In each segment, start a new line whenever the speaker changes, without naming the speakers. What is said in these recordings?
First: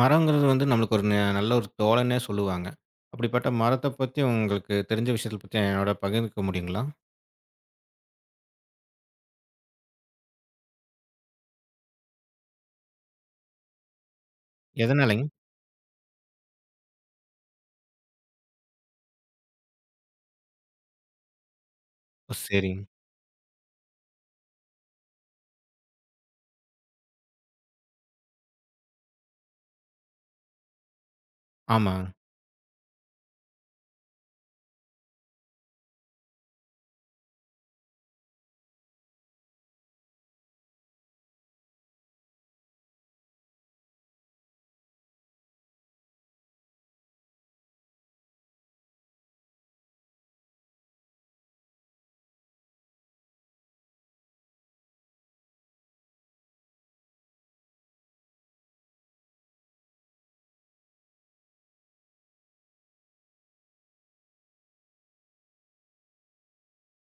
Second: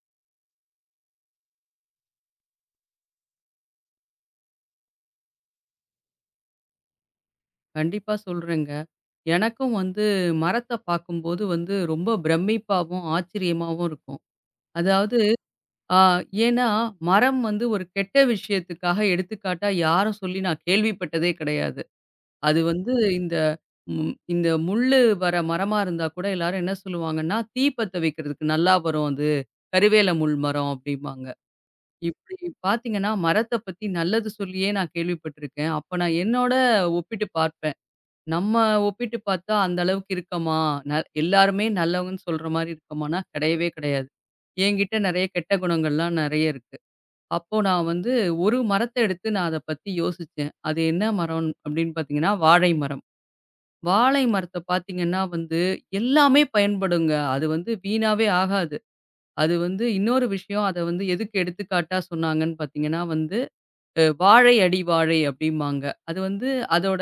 மரங்கிறது வந்து நம்மளுக்கு ஒரு நல்ல ஒரு தோழன்னே சொல்லுவாங்க. அப்படிப்பட்ட மரத்த பத்தி உங்களுக்கு தெரிஞ்ச விஷயத்த பத்தி என்னோட பகிர்ந்துக்க முடியுங்களா?
கண்டிப்பா சொல்றேங்க. எனக்கும் வந்து மரத்த பார்க்கும்போது வந்து ரொம்ப பிரமிப்பாவும், ஆச்சரியமாவும் இருக்கும். அதாவது
எதனாலங்க?
ஆ ஏன்னா மரம் வந்து ஒரு கெட்ட விஷயத்துக்காக எடுத்துக்காட்டா யாரும் சொல்லி நான் கேள்விப்பட்டதே கிடையாது.
ஓ!
அது
சரிங்க.
வந்து இந்த இந்த முள்ளு வர மரமா இருந்தா கூட எல்லாரும் என்ன சொல்லுவாங்கன்னா, "தீ பத்த வைக்கிறதுக்கு நல்லா வரும் அது. கருவேல முள் மரம்" அப்படிம்பாங்க.
ஆமாங்க.
இப்படி பார்த்தீங்கன்னா, மரத்த பத்தி நல்லது சொல்லியே நான் கேள்விப்பட்டிருக்கேன். அப்ப நான் என்னோட ஒப்பிட்டு பார்ப்பேன். நம்ம ஒப்பிட்டு பார்த்தா அந்த அளவுக்கு இருக்கமா? ந எல்லாருமே நல்லவங்கன்னு சொல்ற மாரி இருக்கமான்னா, கிடையவே கிடையாது. என்கிட்ட நெறைய கெட்ட குணங்கள்லாம் நெறைய இருக்கு. அப்போ நான் வந்து ஒரு மரத்த எடுத்து நான் அத பத்தி யோசிச்சேன். அது என்ன மரம் அப்படின்னு பார்த்தீங்கன்னா, வாழை மரம். வாழை மரத்த பார்த்தீங்கன்னா வந்து எல்லாமே பயன்படுங்க. அது வந்து வீணாவே ஆகாது. அது வந்து இன்னொரு விஷயம் அத வந்து எதுக்கு எடுத்துக்காட்டா சொன்னாங்கன்னு பார்த்தீங்கன்னா வந்து வாழை அடி வாழை அப்படிம்பாங்க. அது வந்து அதோட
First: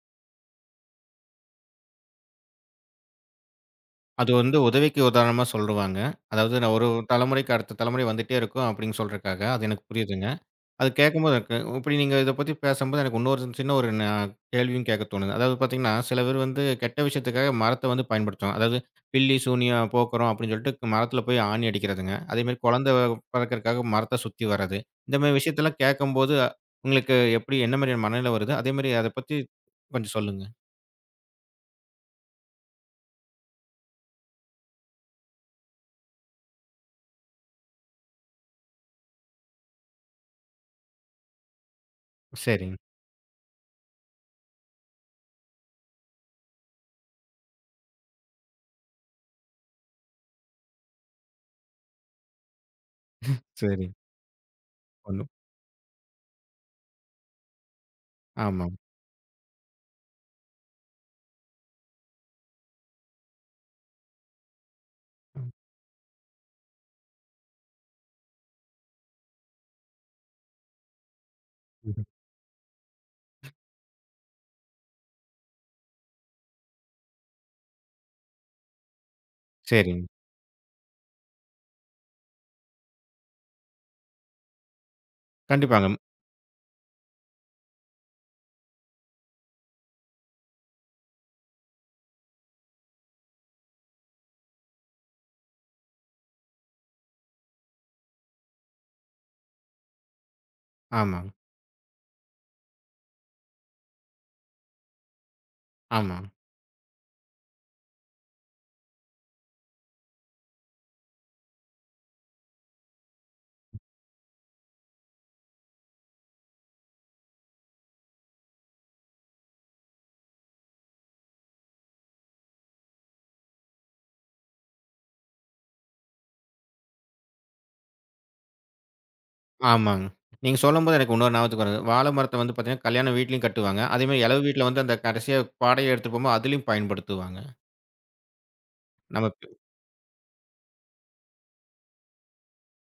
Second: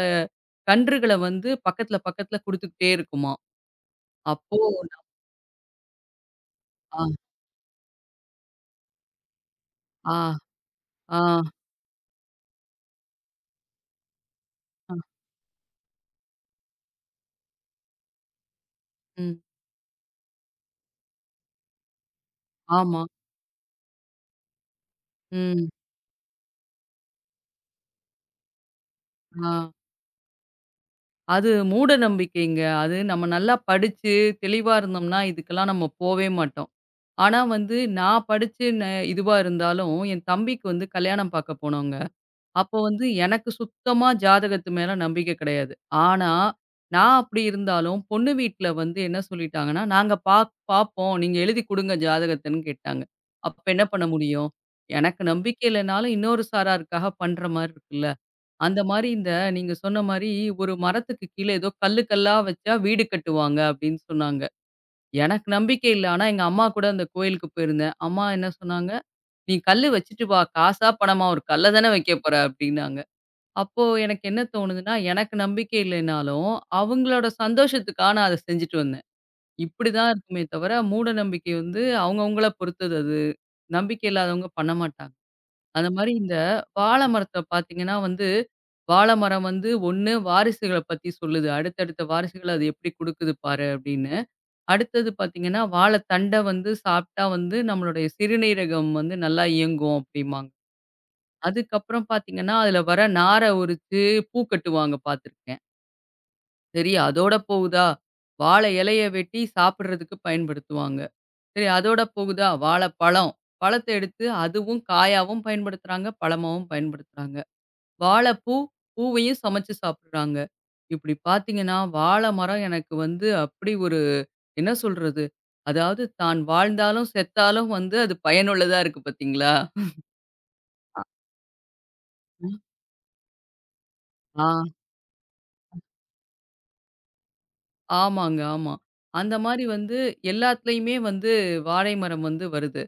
கன்றுகள வந்து பக்கத்துல பக்கத்துல குடுத்துக்கிட்டே இருக்குமாம்.
அது வந்து
அப்போ
உதவிக்கு உதாரணமா சொல்லுவாங்க. அதாவது நான் ஒரு
ஆ
தலைமுறைக்கு அடுத்த தலைமுறை வந்துட்டே இருக்கும் அப்படின்னு சொல்றதுக்காக. அது எனக்கு
ஆ
புரியுதுங்க. அது
ஆ
கேட்கும்போது எனக்கு இப்படி நீங்க இத பத்தி பேசம்போது எனக்கு இன்னொரு சின்ன ஒரு கேள்வியும் கேட்க தோணுது. அதாவது பார்த்தீங்கன்னா, சில பேர் வந்து கெட்ட விஷயத்துக்காக மரத்த வந்து பயன்படுத்துவாங்க. அதாவது "பில்லி,
ம்.
சூனியம் போக்குறோம்" அப்படின்னு சொல்லிட்டு மரத்தில போய் ஆணி அடிக்கிறதுங்க. அதேமாரி குழந்தை
ஆமா.
பிறக்கறக்காக மரத்த சுத்தி வர்றது. இந்த மாரி
ம்.
விஷயத்தெல்லாம் கேட்கும்போது, உங்களுக்கு எப்படி என்ன மாதிரியான மனநிலை வருது? அதேமாரி அத பத்தி
ஆ.
கொஞ்சம் சொல்லுங்க.
அது மூட நம்பிக்கைங்க. அது நம்ம நல்லா படிச்சு தெளிவா இருந்தோம்னா, இதுக்கெல்லாம் நம்ம போவே மாட்டோம். ஆனா வந்து நான் படிச்சு இதுவா இருந்தாலும், என் தம்பிக்கு வந்து கல்யாணம் பார்க்க போனோங்க. அப்போ
சரிங்க,
வந்து எனக்கு சுத்தமா ஜாதகத்து மேல நம்பிக்கை கிடையாது. ஆனா, நான் அப்படி இருந்தாலும் பொண்ணு வீட்ல வந்து என்ன சொல்லிட்டாங்கன்னா, "நாங்க பாப் பாப்போம். நீங்க எழுதி குடுங்க ஜாதகத்தன்னு" கேட்டாங்க. அப்ப என்ன
சரிங்க.
பண்ண முடியும்? எனக்கு
ஒண்ணும்
நம்பிக்கை இல்லனாலும் இன்னொரு சாராருக்காக பண்ற மாரி இருக்குல்ல.
ஆமாங்க.
அந்த மாரி இந்த நீங்க சொன்ன மாரி ஒரு மரத்துக்கு கீழ ஏதோ கல்லு கல்லா வச்சா வீடு கட்டுவாங்க அப்படின்னு சொன்னாங்க. எனக்கு
ம்.
நம்பிக்கை இல்ல. ஆனா எங்க அம்மா கூட அந்த கோயிலுக்கு போயிருந்தேன். அம்மா என்ன சொன்னாங்க, "நீ கல்லு வச்சுட்டு வா. காசா, பணமா ஒரு கல்ல தானே
ம்ஹ்ம்.
வைக்க போற" அப்படின்னாங்க. அப்போ எனக்கு என்ன தோணுதுன்னா, எனக்கு நம்பிக்கை இல்லைனாலும், அவங்களோட சந்தோஷத்துக்கா நான் அத செஞ்சுட்டு வந்தேன்.
சரிங்க.
இப்படிதான் இருக்குமே தவிர, மூட நம்பிக்கை வந்து அவங்கவங்கள பொறுத்தது அது. நம்பிக்கை இல்லாதவங்க பண்ண மாட்டாங்க. அந்த
கண்டிப்பாங்க.
மாரி இந்த வாழ மரத்த பார்த்தீங்கன்னா வந்து, வாழ மரம் வந்து ஒண்ணு வாரிசுகள பத்தி சொல்லுது. அடுத்தடுத்த வாரிசுகள அது எப்படி குடுக்குது பாரு அப்படின்னு. அடுத்தது பார்த்தீங்கன்னா, வாழைத்தண்ட வந்து சாப்பிட்டா வந்து நம்மளுடைய சிறுநீரகம் வந்து நல்லா இயங்கும் அப்படிம்பாங்க.
ஆமாங்க,
அதுக்கப்புறம் பார்த்தீங்கன்னா, அதில வர நார உரிச்சு பூ கட்டுவாங்க பார்த்துருக்கேன்.
ஆமா.
சரி அதோட போகுதா, வாழை இலைய வெட்டி சாப்பிடுறதுக்கு பயன்படுத்துவாங்க. சரி அதோட போகுதா, வாழைப்பழம். பழத்த எடுத்து அதுவும் காயாவும் பயன்படுத்துறாங்க, பழமாவும் பயன்படுத்துறாங்க. வாழைப்பூ, பூவையும் சமைச்சு சாப்பிடுறாங்க. இப்படி பார்த்தீங்கன்னா, வாழை மரம் எனக்கு வந்து அப்படி ஒரு என்ன சொல்றது? அதாவது தான் வாழ்ந்தாலும், செத்தாலும் வந்து அது பயனுள்ளதா இருக்கு பார்த்தீங்களா?
ஆமாங்க. நீங்க சொல்லும்போது எனக்கு இன்னொரு ஞாபகத்துக்கு வருது. வாழ மரத்த வந்து
ம்.
பார்த்தீங்கன்னா, கல்யாண வீட்லயும் கட்டுவாங்க. அதேமாரி எலவு
ஆ.
வீட்ல வந்து அந்த கடைசியா பாடைய எடுத்துட்டு போம்போது, அதிலயும் பயன்படுத்துவாங்க.
ஆமாங்க, ஆமா. அந்த
நமக்கு
மாரி வந்து எல்லாத்துலயுமே வந்து வாழை மரம் வந்து வருது.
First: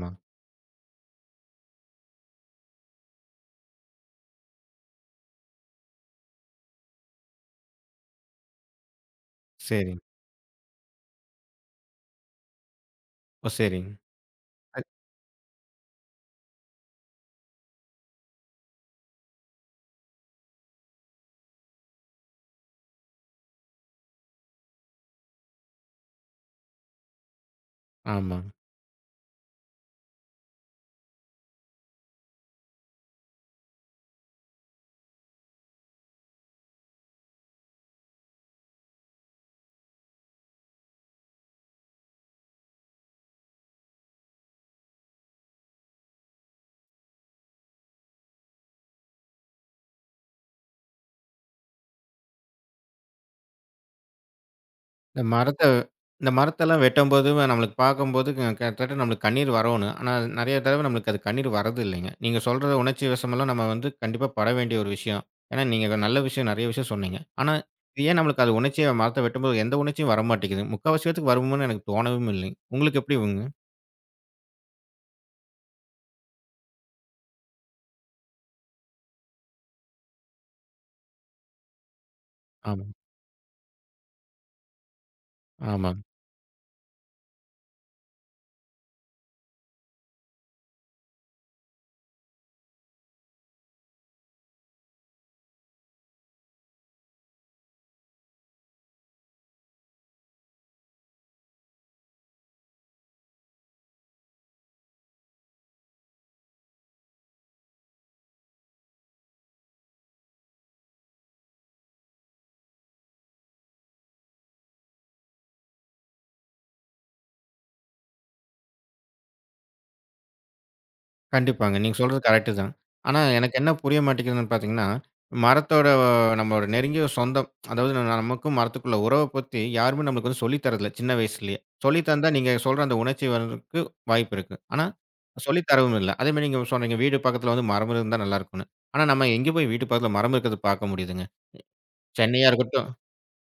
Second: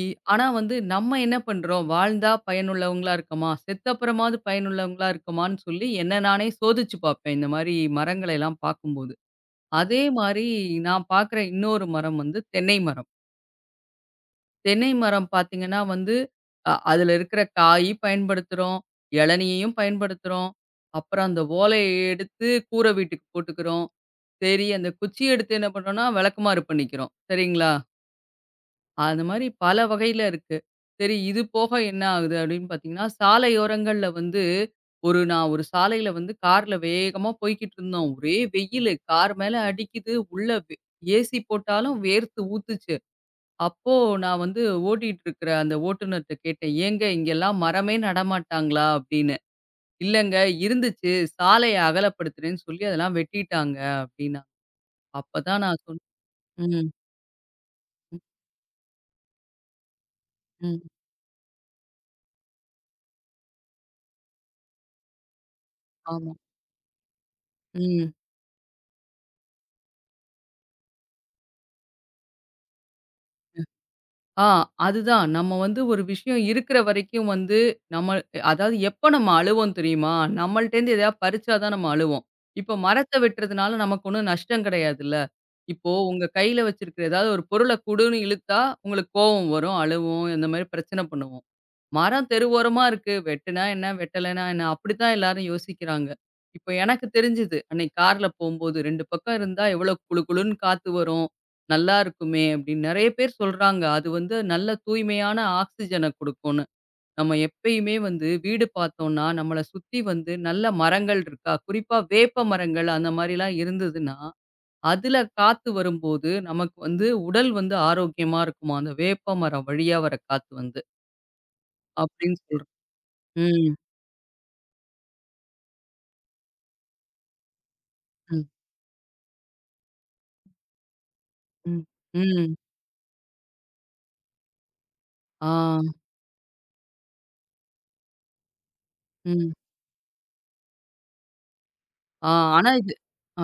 இ ஆனா வந்து நம்ம என்ன பண்றோம்? வாழ்ந்தா பயனுள்ளவங்களா இருக்கமா? செத்தப்புறமாவது பயனுள்ளவங்களா இருக்கமான்னு சொல்லி என்ன நானே சோதிச்சு பார்ப்பேன். இந்த மாரி மரங்களை எல்லாம் பார்க்கும்போது.
சரிங்க.
அதே மாரி நான் பார்க்குற இன்னொரு மரம் வந்து தென்னை மரம்.
ஓ! சரிங்க. அத்
தென்னை மரம் பார்த்தீங்கன்னா வந்து, அதுல இருக்கிற காய் பயன்படுத்துறோம், இளநியையும் பயன்படுத்துறோம். அப்புறம் அந்த ஓலைய எடுத்து கூரை வீட்டுக்கு போட்டுக்கிறோம். சரி, அந்த குச்சிய எடுத்து என்ன பண்றோம்னா, விளக்குமாறு பண்ணிக்கிறோம். சரிங்களா?
ஆமா.
அந்த மாரி பல வகையில இருக்கு. சரி இது போக என்ன ஆகுது அப்படின்னு பார்த்தீங்கன்னா, சாலையோரங்கள்ல வந்து ஒரு நான் ஒரு சாலையில வந்து கார்ல வேகமா போய்க்கிட்டுருந்தோம். ஒரே வெயிலு கார் மேல அடிக்குது. உள்ள ஏசி போட்டாலும் வேர்த்து ஊத்துச்சு. அப்போ நான் வந்து ஓட்டிட்டு இருக்கிற அந்த ஓட்டுநர்ட்ட கேட்டேன். "ஏங்க இங்கெல்லாம் மரமே நடமாட்டாங்களா?" அப்படின்னு. "இல்லங்க இருந்துச்சு. சாலைய அகலப்படுத்துறேன்னு சொல்லி அதெல்லாம் வெட்டிட்டாங்க" அப்படின்னாங்க.
இந்த
அப்பதான்
மரத்த
நான்
இந்த மரத்தெல்லாம்
ம்.
வெட்டும்போது நம்மளுக்கு
ம்,
பார்க்கும்போது கிட்டத்தட்ட நம்மளுக்கு கண்ணீர் வரணும். ஆனா, நெறைய
ம்.
தடவ நம்மளுக்கு அது கண்ணீர் வரதில்லைங்க. நீங்க சொல்ற உணர்ச்சி வசமெல்லாம் நம்ம வந்து கண்டிப்பா பட வேண்டிய ஒரு விஷயம். ஏன்னா, நீங்க நல்ல
ஆமா.
விஷயம் நெறைய விஷயம் சொன்னீங்க. ஆனா, இது
ம்.
ஏன் நம்மளுக்கு அது உணர்ச்சியா மரத்த வெட்டும்போது எந்த உணர்ச்சியும் வரமாட்டேங்குது. முக்காவாசி பேத்துக்கு வருமோன்னு எனக்கு தோணவும் இல்லைங்க. உங்களுக்கு எப்படிங்க?
ஆ அதுதான். நம்ம வந்து ஒரு விஷயம் இருக்கிற வரைக்கும் வந்து நம்ம அதாவது எப்ப நம்ம அழுவோம் தெரியுமா? நம்மள்ட்டேருந்து எதையா பறிச்சா தான் நம்ம அழுவோம். இப்ப
ஆமா,
மரத்த வெட்டுறதுனால நமக்கு ஒண்ணும் நஷ்டம் கிடையாதுல்ல. இப்போ
ஆமாங்க.
உங்க கையில வச்சிருக்கிற ஏதாவது ஒரு பொருள குடுன்னு இழுத்தா உங்களுக்கு கோவம் வரும், அழுவோம், இந்த மாரி பிரச்சனை பண்ணுவோம். மரம் தெருவோரமா இருக்கு. வெட்டுனா என்ன? வெட்டலைன்னா என்ன? அப்படித்தான் எல்லாரும் யோசிக்கிறாங்க. இப்ப எனக்கு தெரிஞ்சுது. அன்னைக்கு கார்ல போம்போது 2 பக்கம் இருந்தா எவ்வளோ குளு குளுன்னு காத்து வரும். நல்லா இருக்குமே அப்படின்னு நெறைய பேர் சொல்றாங்க. அது வந்து நல்ல தூய்மையான ஆக்ஸிஜன குடுக்கும்னு. நம்ம எப்பயுமே வந்து வீடு பார்த்தோம்னா, நம்மள சுத்தி வந்து நல்ல மரங்கள் இருக்கா? குறிப்பா வேப்ப மரங்கள் அந்த மாரிலாம் இருந்ததுன்னா, அதுல காத்து வரும்போது நமக்கு வந்து உடல் வந்து ஆரோக்கியமா இருக்குமாம். அந்த வேப்ப மரம் வழியா வர காத்து வந்து
கண்டிப்பாங்க. நீங்க சொல்றது
அப்படின்னு
கரெக்ட்டு தான். ஆனா, எனக்கு என்ன
ம்.
புரிய மாட்டேங்குதுன்னு பார்த்தீங்கன்னா, மரத்தோட நம்மளோட நெருங்கிய சொந்தம். அதாவது நம்ம-
ம்.
நமக்கும் மரத்துக்குள்ள உறவ பத்தி யாருமே நம்மளுக்கு வந்து சொல்லி தர்றதில்ல, சின்ன வயசுலயே.
ம்.
சொல்லி தந்தா நீங்க
ம்.
சொல்ற அந்த உணர்ச்சி வர்றதுக்கு வாய்ப்பு இருக்கு. ஆனா,
ஆ.
சொல்லி தரவும் இல்ல. அதே மாரி நீங்க சொன்னீங்க, வீடு பக்கத்துல வந்து மரம் இருந்தா நல்லாருக்கும்னு. ஆனா, நம்ம எங்க
ம்.
போய் வீட்டு பக்கத்துல மரம் இருக்கிறத பார்க்க முடியுதுங்க?
ஆ
சென்னையா
ஆனா
இருக்கட்டும்
இது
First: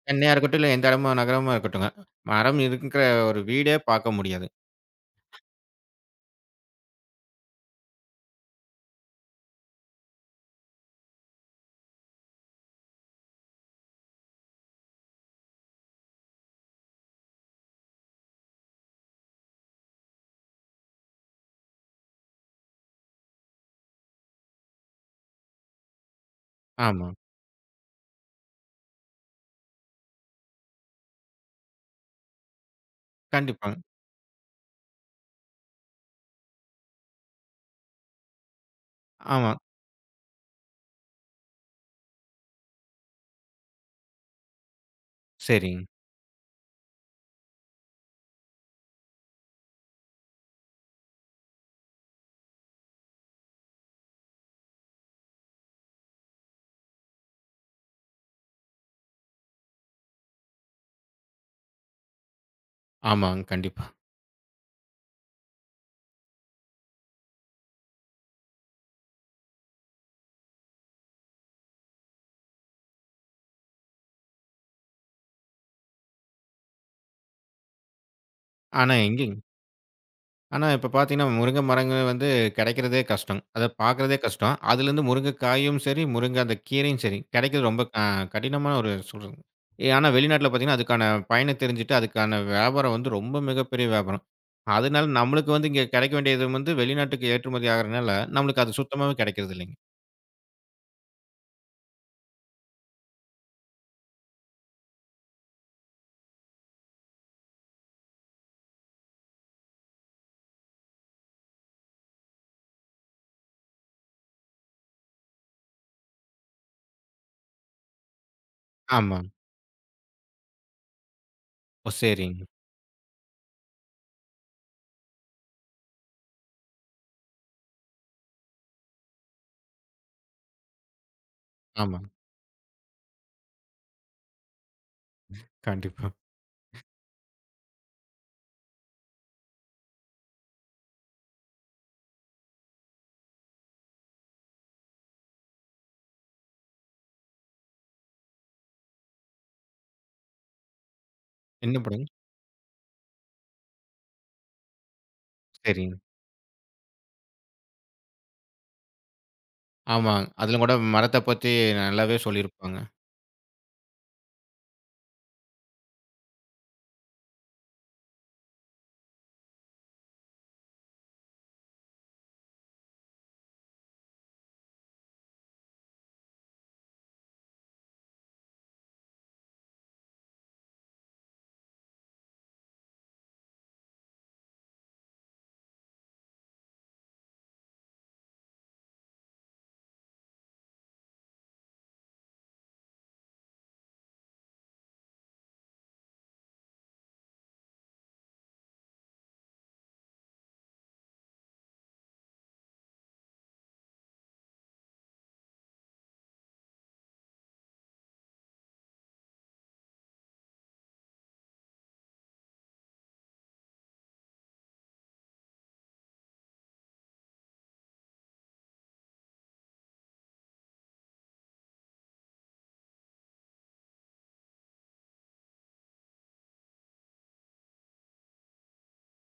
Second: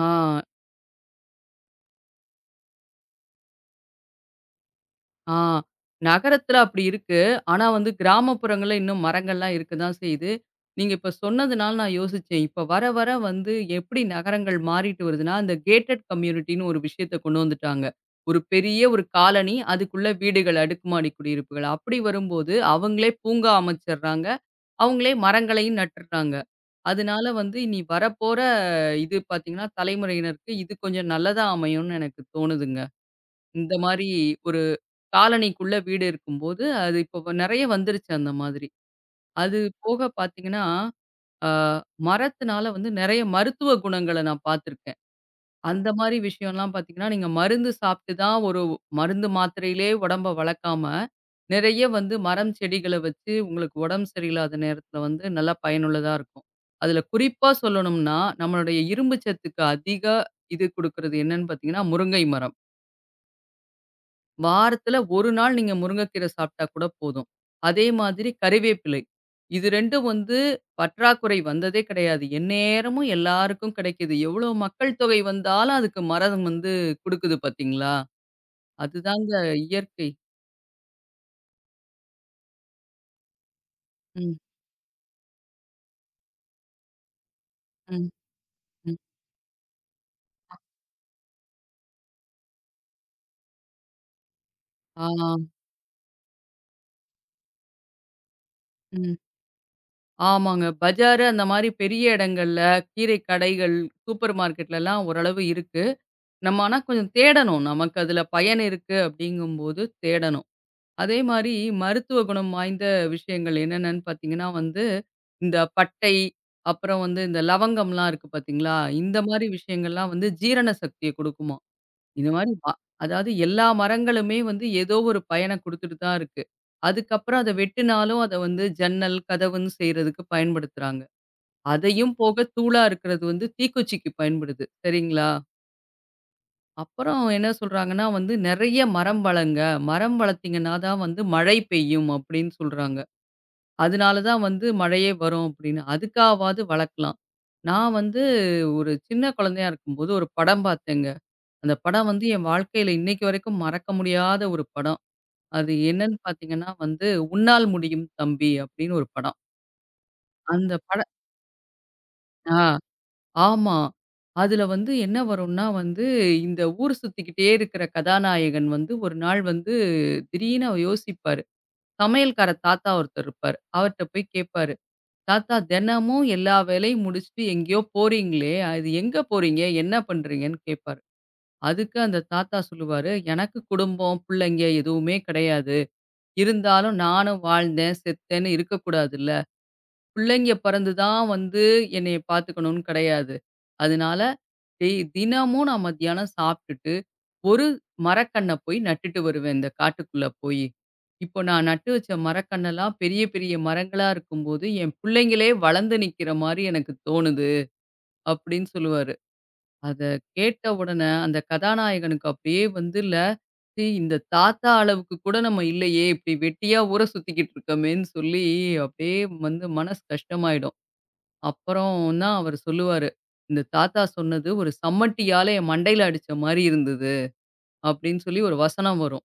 ஆ,
சென்னையா இருக்கட்டும், இல்ல எந்த இடமா நகரமா இருக்கட்டுங்க. மரம் இருக்கிற ஒரு வீடே பார்க்க முடியாது.
ஆ. நகரத்துல அப்படி இருக்கு. ஆனா வந்து கிராமப்புறங்கள்ல இன்னும் மரங்கள்லாம் இருக்க தான் செய்யுது. நீங்க இப்ப சொன்னதுனால நான் யோசிச்சேன். இப்ப வர வர வந்து எப்படி நகரங்கள் மாறிட்டு வருதுன்னா, அந்த கேட்டட் கம்யூனிட்டின்னு ஒரு விஷயத்த கொண்டு வந்துட்டாங்க. ஒரு பெரிய ஒரு காலனி, அதுக்குள்ள வீடுகள், அடுக்குமாடி குடியிருப்புகள். அப்படி வரும்போது அவங்களே பூங்கா அமைச்சர்றாங்க. அவங்களே மரங்களையும் நட்டுடுறாங்க.
ஆமா.
அதனால வந்து இனி வரப்போற இது பார்த்தீங்கன்னா, தலைமுறையினருக்கு இது கொஞ்சம் நல்லதா அமையும்னு எனக்கு தோணுதுங்க.
கண்டிப்பா.
இந்த மாரி ஒரு காலனிக்குள்ள வீடு இருக்கும்போது, அது இப்போ நெறைய வந்துருச்சு அந்த மாதிரி.
ஆமா.
அது போக பார்த்தீங்கன்னா, அ மரத்துனால வந்து நெறைய மருத்துவ குணங்கள நான் பார்த்துருக்கேன்.
சரிங்க.
அந்த மாரி விஷயம்லாம் பார்த்தீங்கன்னா, நீங்க மருந்து சாப்பிட்டு தான் ஒரு மருந்து மாத்திரையிலே உடம்ப வளர்க்காம, நெறைய வந்து மரம், செடிகள வச்சு உங்களுக்கு உடம்பு சரியில்லாத நேரத்துல வந்து நல்லா பயனுள்ளதா இருக்கும். அதுல குறிப்பா சொல்லணும்னா, நம்மளுடைய இரும்பு சத்துக்கு அதிக இது குடுக்குறது என்னன்னு பார்த்தீங்கன்னா, முருங்கை மரம்.
ஆமாங்க. கண்டிப்பா.
வாரத்துல 1 நாள் நீங்க முருங்கைக்கீரை சாப்பிட்டா கூட போதும். அதே மாதிரி கறிவேப்பிலை. இது 2ம் வந்து பற்றாக்குறை வந்ததே கிடையாது. எந்நேரமும் எல்லாருக்கும் கிடைக்குது. எவ்வளோ மக்கள் தொகை வந்தாலும் அதுக்கு மரம் வந்து குடுக்குது பார்த்தீங்களா?
ஆனா,
அதுதாங்க
எங்கேங்க?
இயற்கை.
ஆனா, இப்ப பார்த்தீங்கன்னா, முருங்கை மரங்கள் வந்து கிடைக்கிறதே கஷ்டம். அத பார்க்கிறதே
ம்,
கஷ்டம். அதுலேருந்து முருங்கை காயும் சரி, முருங்கை அந்த கீரையும் சரி, கிடைக்கிறது ரொம்ப
ம்,
கடினமான ஒரு
ம்.
சூழல். ஆனா, வெளிநாட்ல பார்த்தீங்கன்னா, அதுக்கான பயனை தெரிஞ்சுட்டு, அதுக்கான வியாபாரம் வந்து ரொம்ப மிகப்பெரிய வியாபாரம்.
ஆ,
அதனால நம்மளுக்கு வந்து இங்க கிடைக்க வேண்டியது வந்து வெளிநாட்டுக்கு ஏற்றுமதி ஆகுறனால, நம்மளுக்கு அது சுத்தமாவே
ம்.
கிடைக்கிறது இல்லைங்க.
ஆமாங்க. பஜாரு அந்த மாரி பெரிய இடங்கள்ல கீரை கடைகள், சூப்பர் மார்க்கெட்லலாம் ஓரளவு இருக்கு. நம்ம ஆனா கொஞ்சம் தேடணும். நமக்கு அதுல பயன் இருக்கு அப்படிங்கும்போது தேடணும். அதே மாரி மருத்துவ குணம் வாய்ந்த விஷயங்கள் என்னென்னன்னு பார்த்தீங்கன்னா வந்து, இந்த பட்டை, அப்புறம் வந்து இந்த லவங்கம்லாம் இருக்கு பார்த்தீங்களா? இந்த
ஆமா.
மாரி விஷயங்கள்லாம் வந்து ஜீரண சக்திய குடுக்குமாம்.
ஓ!
இந்த
சரிங்க.
மாரி அதாவது எல்லா மரங்களுமே வந்து ஏதோ ஒரு பயன குடுத்துட்டு தான் இருக்கு. அதுக்கப்புறம் அத வெட்டினாலும் அத வந்து ஜன்னல், கதவுன்னு செய்றதுக்கு பயன்படுத்துறாங்க.
ஆமாங்க.
அதையும் போக தூளா இருக்கிறது வந்து தீக்குச்சிக்கு பயன்படுது. சரிங்களா?
கண்டிப்பா.
அப்புறம் என்ன சொல்றாங்கன்னா வந்து, "நெறைய மரம் வளங்க. மரம் வளர்த்தீங்கன்னா தான் வந்து மழை பெய்யும்." அப்படின்னு சொல்றாங்க. "அதனால தான் வந்து மழையே வரும்." அப்படின்னு. அதுக்காவாது வளர்க்கலாம். நான் வந்து ஒரு சின்ன குழந்தையா இருக்கும்போது ஒரு படம் பார்த்தேங்க. அந்த
என்ன படங்க?
படம் வந்து என் வாழ்க்கையில இன்னைக்கு வரைக்கும் மறக்க முடியாத ஒரு படம். அது
சரிங்க.
என்னன்னு பார்த்தீங்கன்னா வந்து, "உன்னால் முடியும் தம்பி" அப்படின்னு ஒரு படம்.
ஆமாங்க. அதில
அந்த
கூட
பட
மரத்த பத்தி நல்லாவே
ஆ.
சொல்லியிருப்பாங்க.
ஆமா. அதுல வந்து என்ன வரும்னா வந்து, இந்த ஊர் சுத்திக்கிட்டே இருக்கிற கதாநாயகன் வந்து ஒரு நாள் வந்து திடீர்னு அவர் யோசிப்பாரு. சமையல்கார தாத்தா ஒருத்தர் இருப்பாரு. அவர்ட்ட போய் கேட்பாரு. "தாத்தா தினமும் எல்லா வேலையும் முடிச்சுட்டு எங்கேயோ போறீங்களே, அது எங்க போறீங்க? என்ன பண்றீங்கன்னு?" கேட்பாரு. அதுக்கு அந்த தாத்தா சொல்லுவாரு, "எனக்கு குடும்பம், பிள்ளைங்க எதுவுமே கிடையாது. இருந்தாலும் நானும் வாழ்ந்தேன், செத்தேன்னு இருக்கக்கூடாதுல்ல. பிள்ளைங்க பிறந்து தான் வந்து என்னைய பார்த்துக்கணும்னு கிடையாது. அதனால டே தினமும் நான் மத்தியானம் சாப்பிட்டுட்டு, ஒரு மரக்கண்ண போய் நட்டுட்டு வருவேன், இந்த காட்டுக்குள்ள போயி. இப்போ நான் நட்டு வச்ச மரக்கண்ணெல்லாம் பெரிய பெரிய மரங்களா இருக்கும்போது, என் பிள்ளைங்களே வளர்ந்து நிக்கிற மாரி எனக்கு தோணுது, அப்படின்னு சொல்லுவாரு. அத கேட்ட உடனே அந்த கதாநாயகனுக்கு அப்படியே வந்துல, சீ இந்த தாத்தா அளவுக்கு கூட நம்ம இல்லையே, இப்படி வெட்டியா ஊர சுத்திக்கிட்டு இருக்கமேன்னு சொல்லி, அப்படியே வந்து மனசு கஷ்டமாயிடும். அப்புறம் தான் அவரு சொல்லுவாரு. "இந்த தாத்தா சொன்னது ஒரு சம்மட்டியால என் மண்டையில அடிச்ச மாரி இருந்தது." அப்படின்னு சொல்லி ஒரு வசனம் வரும்.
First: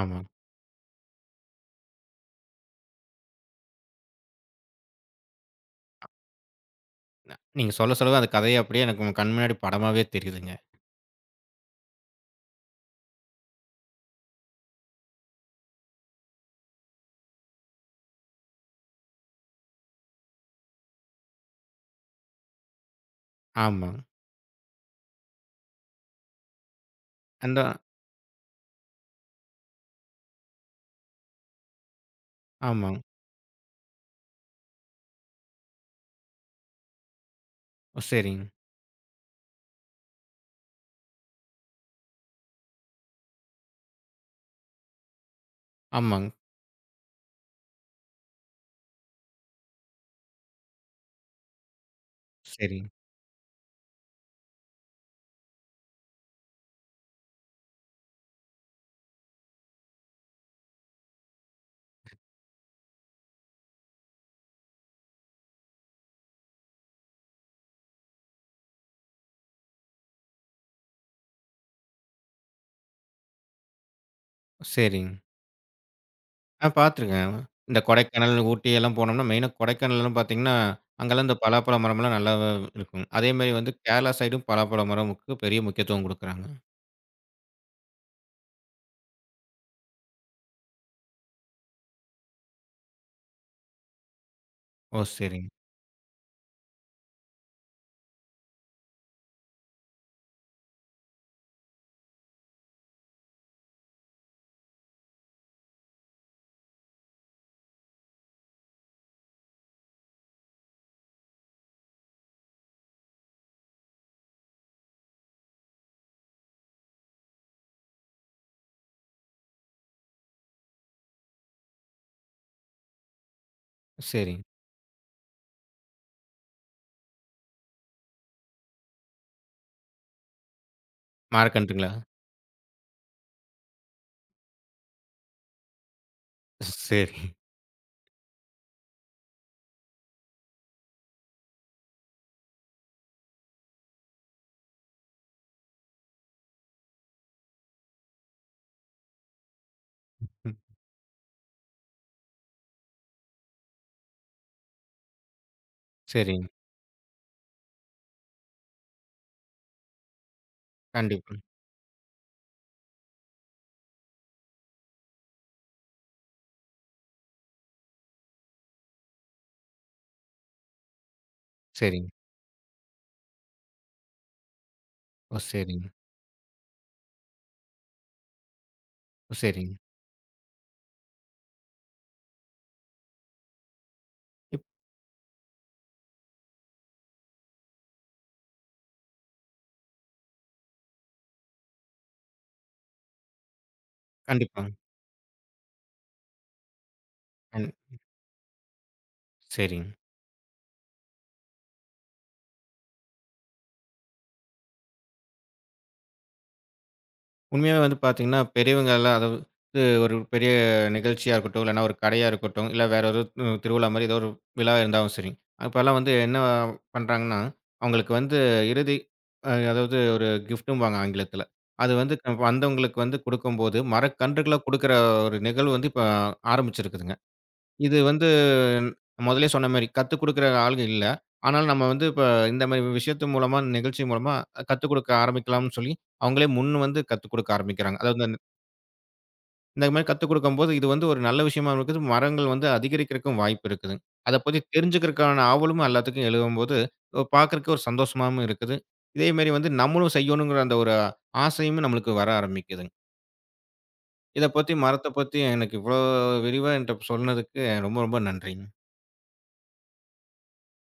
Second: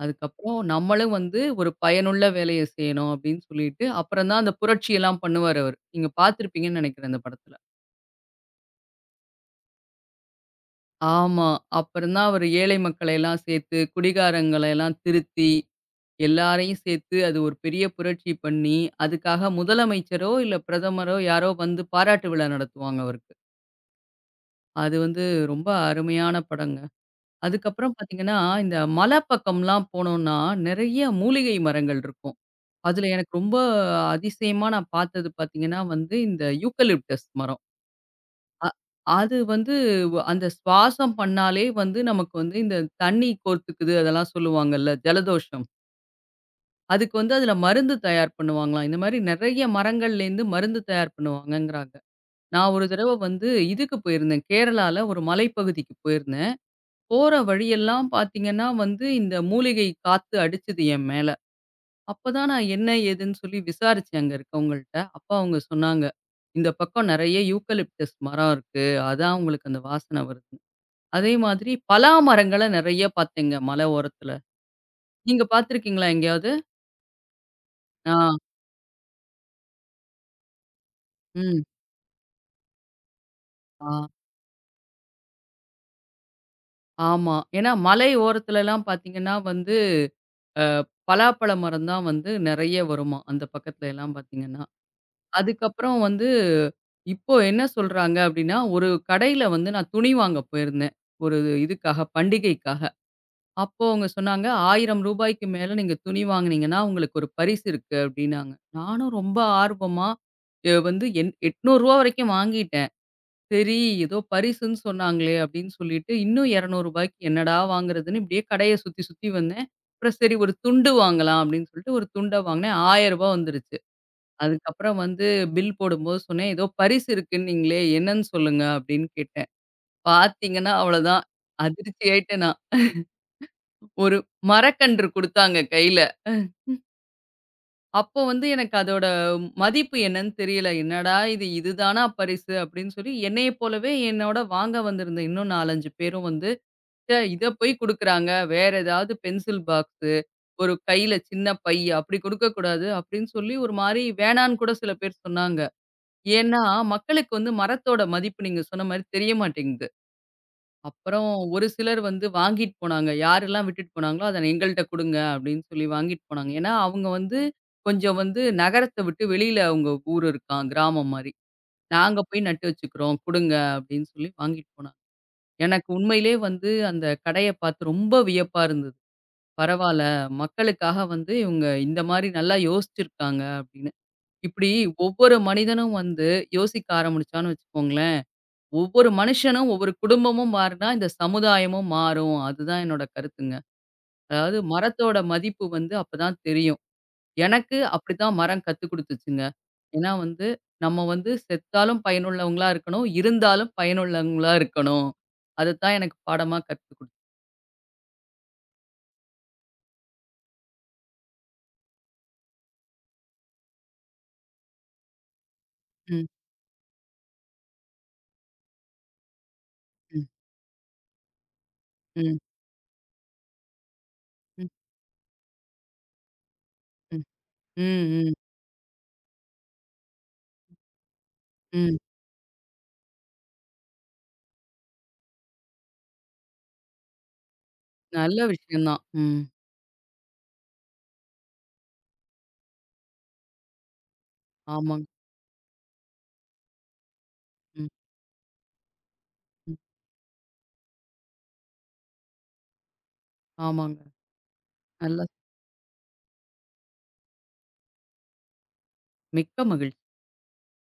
ஆமா.
அதுக்கப்புறம் நம்மளும் வந்து ஒரு பயனுள்ள வேலைய செய்யணும் அப்படின்னு சொல்லிட்டு, அப்புறம் தான் அந்த புரட்சியெல்லாம் பண்ணுவாரு அவரு. நீங்க பார்த்திருப்பீங்கன்னு நெனைக்கிறேன் அந்த
ந
படத்துல.
நீங்க சொல்ல சொல்லதான் அந்த கதையே அப்படியே எனக்கு உங்க கண் முன்னாடி படமாவே தெரியுதுங்க.
ஆமா. அப்புறம் தான் அவரு ஏழை மக்களையெல்லாம் சேர்த்து, குடிகாரங்களெல்லாம் திருத்தி, எல்லாரையும் சேர்த்து அது ஒரு பெரிய புரட்சி பண்ணி, அதுக்காக முதலமைச்சரோ, இல்ல பிரதமரோ யாரோ வந்து பாராட்டு விழா நடத்துவாங்க அவருக்கு.
ஆமாங்க.
அது வந்து ரொம்ப அருமையான படங்க.
அந்த
அதுக்கப்புறம் பார்த்தீங்கன்னா, இந்த மலை பக்கம்லாம் போனோம்னா, நெறைய மூலிகை மரங்கள் இருக்கும்.
ஆமாங்க.
அதுல எனக்கு ரொம்ப அதிசயமா நான் பார்த்தது பார்த்தீங்கன்னா வந்து, இந்த யூக்கலிப்டஸ் மரம்.
ஓ, சரிங்க.
அ அது வந்து அந்த சுவாசம் பண்ணாலே வந்து நமக்கு வந்து இந்த தண்ணி கோர்த்துக்குது அதெல்லாம் சொல்லுவாங்கல்ல, ஜலதோஷம்.
ஆமாங்க.
அதுக்கு வந்து அதுல மருந்து தயார் பண்ணுவாங்களாம். இந்த மாரி நெறைய மரங்கள்லேருந்து மருந்து தயார் பண்ணுவாங்கங்கிறாங்க. நான் ஒரு
சரிங்க,
தடவ வந்து இதுக்கு போயிருந்தேன். கேரளால ஒரு மலைப்பகுதிக்கு போயிருந்தேன். போற வழியெல்லாம் பார்த்தீங்கன்னா வந்து, இந்த மூலிகை காத்து அடிச்சது என் மேல. அப்பதான் நான் என்ன ஏதுன்னு சொல்லி விசாரிச்சேன் அங்க இருக்கவங்கள்ட்ட. அப்ப அவங்க சொன்னாங்க, "இந்த பக்கம் நெறைய யூக்கலிப்டஸ் மரம் இருக்கு. அதான் உங்களுக்கு அந்த வாசனை வருது." அதே மாதிரி பலா மரங்கள நெறைய பார்த்தேங்க மலை ஓரத்துல.
சரிங்க.
நீங்க பார்த்துருக்கீங்களா எங்கேயாவது?
ஆ பார்த்துருக்கேன். இந்த
ஆ.
கொடைக்கானல், ஊட்டி எல்லாம் போனோம்னா, மெயினா கொடைக்கானல்லாம் பார்த்தீங்கன்னா, அங்கெல்லாம் இந்த
ம்.
பலாப்பழ மரம்லாம் நல்லா இருக்கும். அதேமாரி வந்து
ஆ.
கேரளா சைடும் பலாப்பழ மரமுக்கு பெரிய முக்கியத்துவம் குடுக்குறாங்க.
ஆமா. ஏன்னா மலை ஓரத்துலலாம் பார்த்தீங்கன்னா வந்து, அ பலாப்பழ மரம் தான் வந்து நெறைய வருமாம். அந்த பக்கத்துல எல்லாம் பார்த்தீங்கன்னா.
ஓ! சரிங்க,
அதுக்கப்புறம் வந்து, இப்போ என்ன சொல்றாங்க அப்டின்னா, ஒரு கடையில வந்து நான் துணி வாங்க போயிருந்தேன். ஒரு இதுக்காக, பண்டிகைக்காக. அப்போ அவங்க சொன்னாங்க, "ரூ. 1000க்கு மேல நீங்க துணி வாங்குனீங்கன்னா, உங்களுக்கு ஒரு பரிசு இருக்கு" அப்டின்னாங்க. நானும் ரொம்ப ஆர்வமா, வந்து என் ரூ. 800 வரைக்கும் வாங்கிட்டேன். சரி, ஏதோ பரிசுன்னு சொன்னாங்களே அப்டின்னு சொல்லிட்டு, இன்னும் ரூ. 200க்கு என்னடா வாங்குறதுன்னு இப்டியே கடைய சுத்தி, சுத்தி வந்தேன். அப்புறம் சரி ஒரு துண்டு வாங்கலாம் அப்டின்னு சொல்லிட்டு, ஒரு துண்ட வாங்குனேன். ரூ. 1000 வந்துருச்சு.
சரிங்க.
அதுக்கப்புறம் வந்து பில் போடும்போது சொன்னேன். "ஏதோ பரிசு இருக்குன்னீங்களே, என்னன்னு சொல்லுங்க?" அப்படின்னு கேட்டேன். பார்த்தீங்கன்னா அவ்வளோதான்.
மரக்கன்றுங்களா?
அதிர்ச்சி ஆயிட்டேன் நான். ஒரு மரக்கன்று குடுத்தாங்க கையில.
சரி.
அப்போ வந்து எனக்கு அதோட மதிப்பு என்னன்னு தெரியல. "என்னடா இது, இதுதானா பரிசு?" அப்படின்னு சொல்லி என்னைய போலவே என்னோட வாங்க வந்திருந்த இன்னும் 4, 5 பேரும் வந்து, "ச்சே இத போய் குடுக்குறாங்க. வேற ஏதாவது பென்சில் பாக்ஸு,
ம்.
ஒரு கையில சின்ன பை அப்படி குடுக்கக்கூடாது." அப்படின்னு சொல்லி ஒரு மாரி வேணான்னு கூட சில பேர் சொன்னாங்க.
சரிங்க.
ஏன்னா, மக்களுக்கு வந்து மரத்தோட மதிப்பு நீங்க சொன்ன மாரி தெரிய மாட்டேங்குது. அப்புறம்
கண்டிப்பா.
ஒரு சிலர் வந்து வாங்கிட்டு போனாங்க. யாரெல்லாம் விட்டுட்டு போனாங்களோ, அத எங்கள்ட்ட குடுங்க அப்படின்னு சொல்லி வாங்கிட்டு போனாங்க. ஏன்னா, அவங்க வந்து கொஞ்சம் வந்து நகரத்த விட்டு வெளியில அவங்க ஊர் இருக்காம், கிராமம் மாரி.
சரிங்க.
நாங்க போய் நட்டு வச்சுக்கிறோம், குடுங்க அப்படின்னு சொல்லி வாங்கிட்டு போனாங்க.
ஓ! சரிங்க,
எனக்கு உண்மையிலேயே வந்து அந்த கடைய பார்த்து ரொம்ப வியப்பா இருந்தது.
ஓ! சரிங்க.
பரவால்ல, மக்களுக்காக வந்து இவங்க இந்த மாரி நல்லா யோசிச்சிருக்காங்க அப்படின்னு.
இப்
இப்படி ஒவ்வொரு மனிதனும் வந்து யோசிக்க ஆரம்பிச்சான்னு வச்சுக்கோங்களேன் ஒவ்வொரு மனுஷனும், ஒவ்வொரு குடும்பமும் மாறுனா, இந்த சமுதாயமும் மாறும். அதுதான் என்னோட கருத்துங்க. அதாவது
கண்டிப்பாங்க.
மரத்தோட மதிப்பு வந்து அப்பதான் தெரியும்.
கண்
எனக்கு அப்படித்தான் மரம் கத்துக் குடுத்துச்சுங்க.
சரிங்க.
ஏன்னா வந்து, நம்ம வந்து செத்தாலும் பயனுள்ளவங்களா இருக்கணும், இருந்தாலும் பயனுள்ளவங்களா இருக்கணும். அதுதான் எனக்கு பாடமா கத்துக் குடுத்து
உண்மையாவே வந்து பார்த்தீங்கன்னா, பெரியவங்க எல்லாம் அதாவது ஒரு பெரிய நிகழ்ச்சியா இருக்கட்டும், இல்லன்னா ஒரு கடையா இருக்கட்டும், இல்ல வேற ஒரு திருவிழா மாரி ஏதோ ஒரு விழா இருந்தாலும் சரி. அப்பலாம் வந்து
ம்,
என்ன பண்றாங்கன்னா, அவங்களுக்கு வந்து இறுதி அதாவது
ம்,
ஒரு கிஃப்ட்டும்பாங்க ஆங்கிலத்தில. அது வந்து
ம்,
வந்தவங்களுக்கு வந்து குடுக்கும்போது, மரக்கன்றுகள
ம்,
குடுக்குற ஒரு நிகழ்வு வந்து இப்ப ஆரம்பிச்சிருக்குதுங்க.
ம், ம்,
இது வந்து
ம்,
முதல்லயே சொன்ன மாரி, கத்துக் குடுக்குற ஆளுங்க இல்ல. ஆனாலும் நம்ம
ம்.
வந்து இப்ப இந்த மாரி விஷயத்து மூலமா, நிகழ்ச்சி மூலமா கத்துக் குடுக்க ஆரம்பிக்கலாம்னு சொல்லி, அவங்களே முன் வந்து கத்துக் குடுக்க ஆரம்பிக்கிறாங்க. அதாவது
நல்ல
இந்த
விஷயம் தான். ம்.
இந்த மாரி கத்துக் குடுக்கும்போது, இது வந்து ஒரு நல்ல விஷயமா இருக்குது. மரங்கள் வந்து அதிகரிக்கிறக்கும் வாய்ப்பு இருக்குது. அத பத்தி
ஆமாங்க.
தெரிஞ்சுக்கிறக்கான ஆவலும் எல்லாத்துக்கும் எழும்போது, பார்க்கறக்கு ஒரு
ம்,
சந்தோஷமாவும் இருக்குது. இதே மாரி வந்து
ம்.
நம்மளும் செய்யணுங்கிற அந்த ஒரு ஆசையும் நம்மளுக்கு வர ஆரம்பிக்குதுங்க.
ஆமாங்க.
இத பத்தி மரத்த
நல்லா
பத்தி எனக்கு இவ்வளோ விரிவா என்ட்ட சொன்னதுக்கு ரொம்ப ரொம்ப நன்றிங்க.
மிக்க மகிழ்ச்சி.